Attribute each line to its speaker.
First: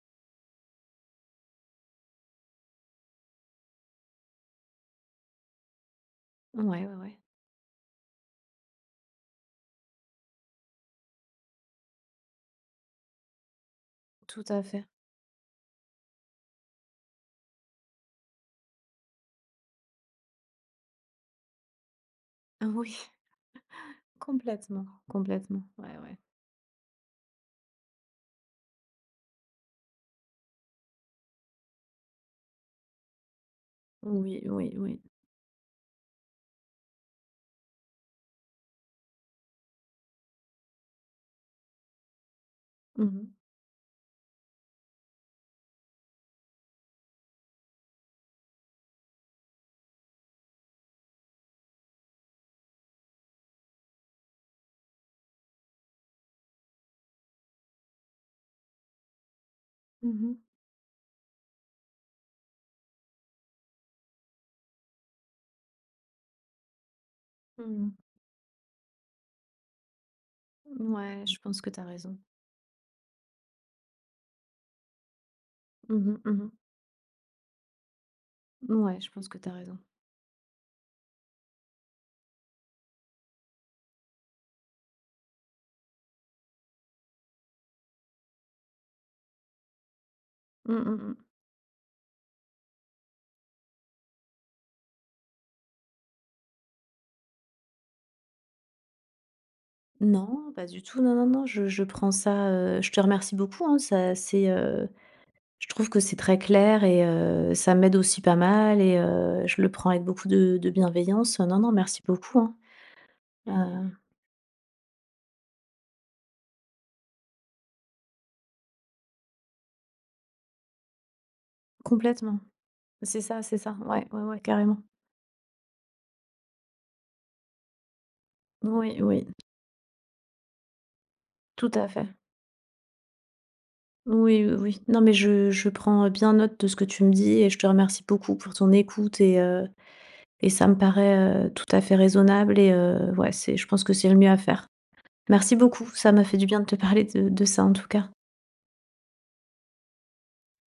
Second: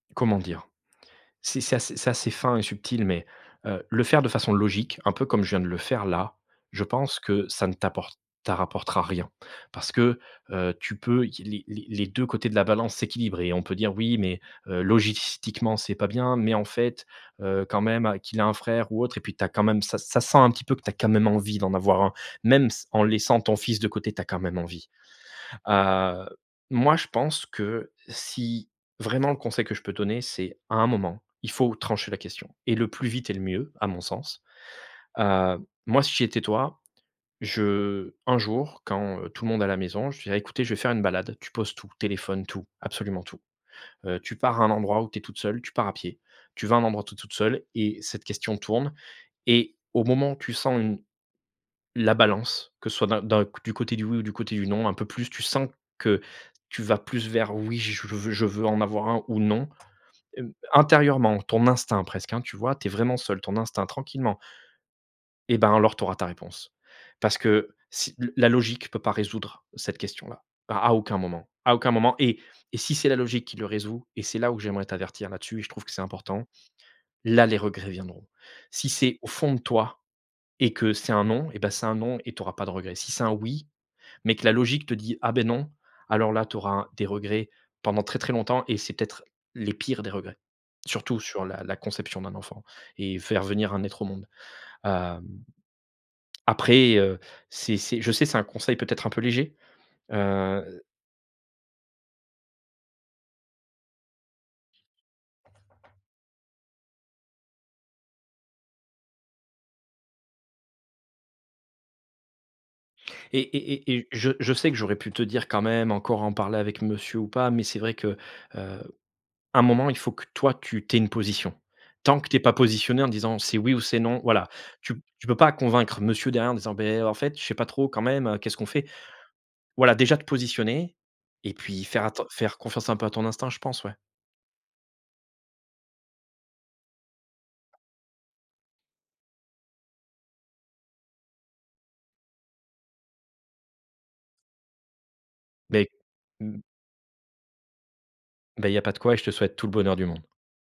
Speaker 1: Comment dire? C'est c'est ass c'est assez fin et subtil mais heu, le faire de façon logique un peu comme je viens de le faire là.
Speaker 2: Ouais,
Speaker 1: Je
Speaker 2: ouais, ouais.
Speaker 1: pense que ça ne t'apporte ta rapportera rien, parce que, heu, tu peux i les les les 2 côtés de la balance s'équilibrent et on peut dire: «Oui mais
Speaker 2: Tout à
Speaker 1: heu,
Speaker 2: fait.
Speaker 1: logistiquement c'est pas bien mais, en fait, heu, quand même, qu'il a un frère ou autre», et puis tu as quand même, ça ça sent un petit peu que tu as quand même envie d'en avoir un.
Speaker 2: Oui,
Speaker 1: Même ce, en laissant ton fils de côté, tu as quand même
Speaker 2: complètement,
Speaker 1: envie.
Speaker 2: complètement, ouais, ouais.
Speaker 1: Heu, moi je pense que si, vraiment un conseil que je peux donner, c'est à un moment il faut trancher la question et le plus vite est le mieux à mon
Speaker 2: Oui,
Speaker 1: sens.
Speaker 2: oui, oui, oui.
Speaker 1: Heu, moi si j'étais toi, je un jour quand, heu, tout le monde à la maison, je dirais: «Écoutez je vais faire une balade». Tu poses tout, téléphone, tout
Speaker 2: Mmh
Speaker 1: absolument
Speaker 2: mh.
Speaker 1: tout. Heu, tu pars à un endroit où tu es toute seule, tu pars à pied. Tu vas à un endroit où tu es toute seule et cette question tourne et au moment où tu sens une la balance que ce soit d'un d'un, c du côté du «oui» ou du côté du «non», un peu plus tu sens que, tu vas plus vers «oui, je veux je veux en avoir un ou non».
Speaker 2: Mmh mh.
Speaker 1: Hem, intérieurement, ton instinct presque, hein, tu vois? Tu es vraiment seule, ton instinct tranquillement Et ben alors, tu auras ta réponse. Parce que,
Speaker 2: Mmh.
Speaker 1: si le la logique peut pas résoudre cette question-là, à à aucun
Speaker 2: Mouais, je
Speaker 1: moment,
Speaker 2: pense que
Speaker 1: à
Speaker 2: tu as
Speaker 1: aucun moment
Speaker 2: raison.
Speaker 1: et et si c'est la logique qui le résout et c'est là où j'aimerais t'avertir là-dessus et je trouve que
Speaker 2: Mmh
Speaker 1: c'est
Speaker 2: mh, mmh
Speaker 1: important.
Speaker 2: mh.
Speaker 1: Là, les regrets viendront. Si
Speaker 2: Ouais, je
Speaker 1: c'est au
Speaker 2: pense que tu as
Speaker 1: fond de
Speaker 2: raison.
Speaker 1: toi et que c'est un «non» et bah c'est un «non» et tu auras pas de regrets. Si c'est un «oui», mais que la logique te dit: «Ah beh non». Alors là tu auras des regrets pendant très très longtemps et c'est peut-être les pires des regrets,
Speaker 2: Mmh, mmh
Speaker 1: surtout
Speaker 2: mh.
Speaker 1: sur la la conception d'un enfant et faire venir un être au monde. Hem, après, heu, c'est c'est je sais, c'est un conseil peut être un peu léger,
Speaker 2: Non, pas du
Speaker 1: heu
Speaker 2: tout, non, non, non, je je prends ça, heu, je te remercie beaucoup hein. Ça c'est, heu, je trouve que c'est très clair et heu, ça m'aide aussi pas mal et heu, je le prends avec beaucoup de de bienveillance, hein. Non, non, merci beaucoup, hein,
Speaker 1: Et et
Speaker 2: heu
Speaker 1: et et je je sais que j'aurais pu te dire quand même encore en parler avec monsieur ou pas, mais c'est vrai que, heu, à un moment il faut que toi, tu tu aies une position tant que tu es
Speaker 2: Complètement.
Speaker 1: pas positionnée en
Speaker 2: C'est
Speaker 1: disant
Speaker 2: ça,
Speaker 1: c'est
Speaker 2: c'est
Speaker 1: «oui
Speaker 2: ça.
Speaker 1: ou c'est
Speaker 2: Ouais,
Speaker 1: non»,
Speaker 2: ouais, ouais,
Speaker 1: voilà!
Speaker 2: carrément.
Speaker 1: Tu tu peux pas convaincre monsieur derrière en disant: «Beh, heu, en fait je sais pas trop quand même, heu, qu'est-ce qu'on fait?»
Speaker 2: Oui, oui.
Speaker 1: Voilà déjà te positionner et
Speaker 2: Tout
Speaker 1: puis
Speaker 2: à
Speaker 1: faire, faire
Speaker 2: fait.
Speaker 1: atten faire confiance un peu à ton instinct, je pense, ouais.
Speaker 2: Oui, oui, oui, non, mais je je prends bien note de ce que tu me dis et je te remercie beaucoup pour ton écoute et heu, et ça me paraît, heu, tout à fait raisonnable et heu, ouais c'est je pense que c'est le mieux à faire. Merci
Speaker 1: Beh
Speaker 2: beaucoup ça m'a fait du bien
Speaker 1: mmh.
Speaker 2: de te parler de de ça en tout cas.
Speaker 1: Beh, il y pas de quoi et je te souhaite tout le bonheur du monde.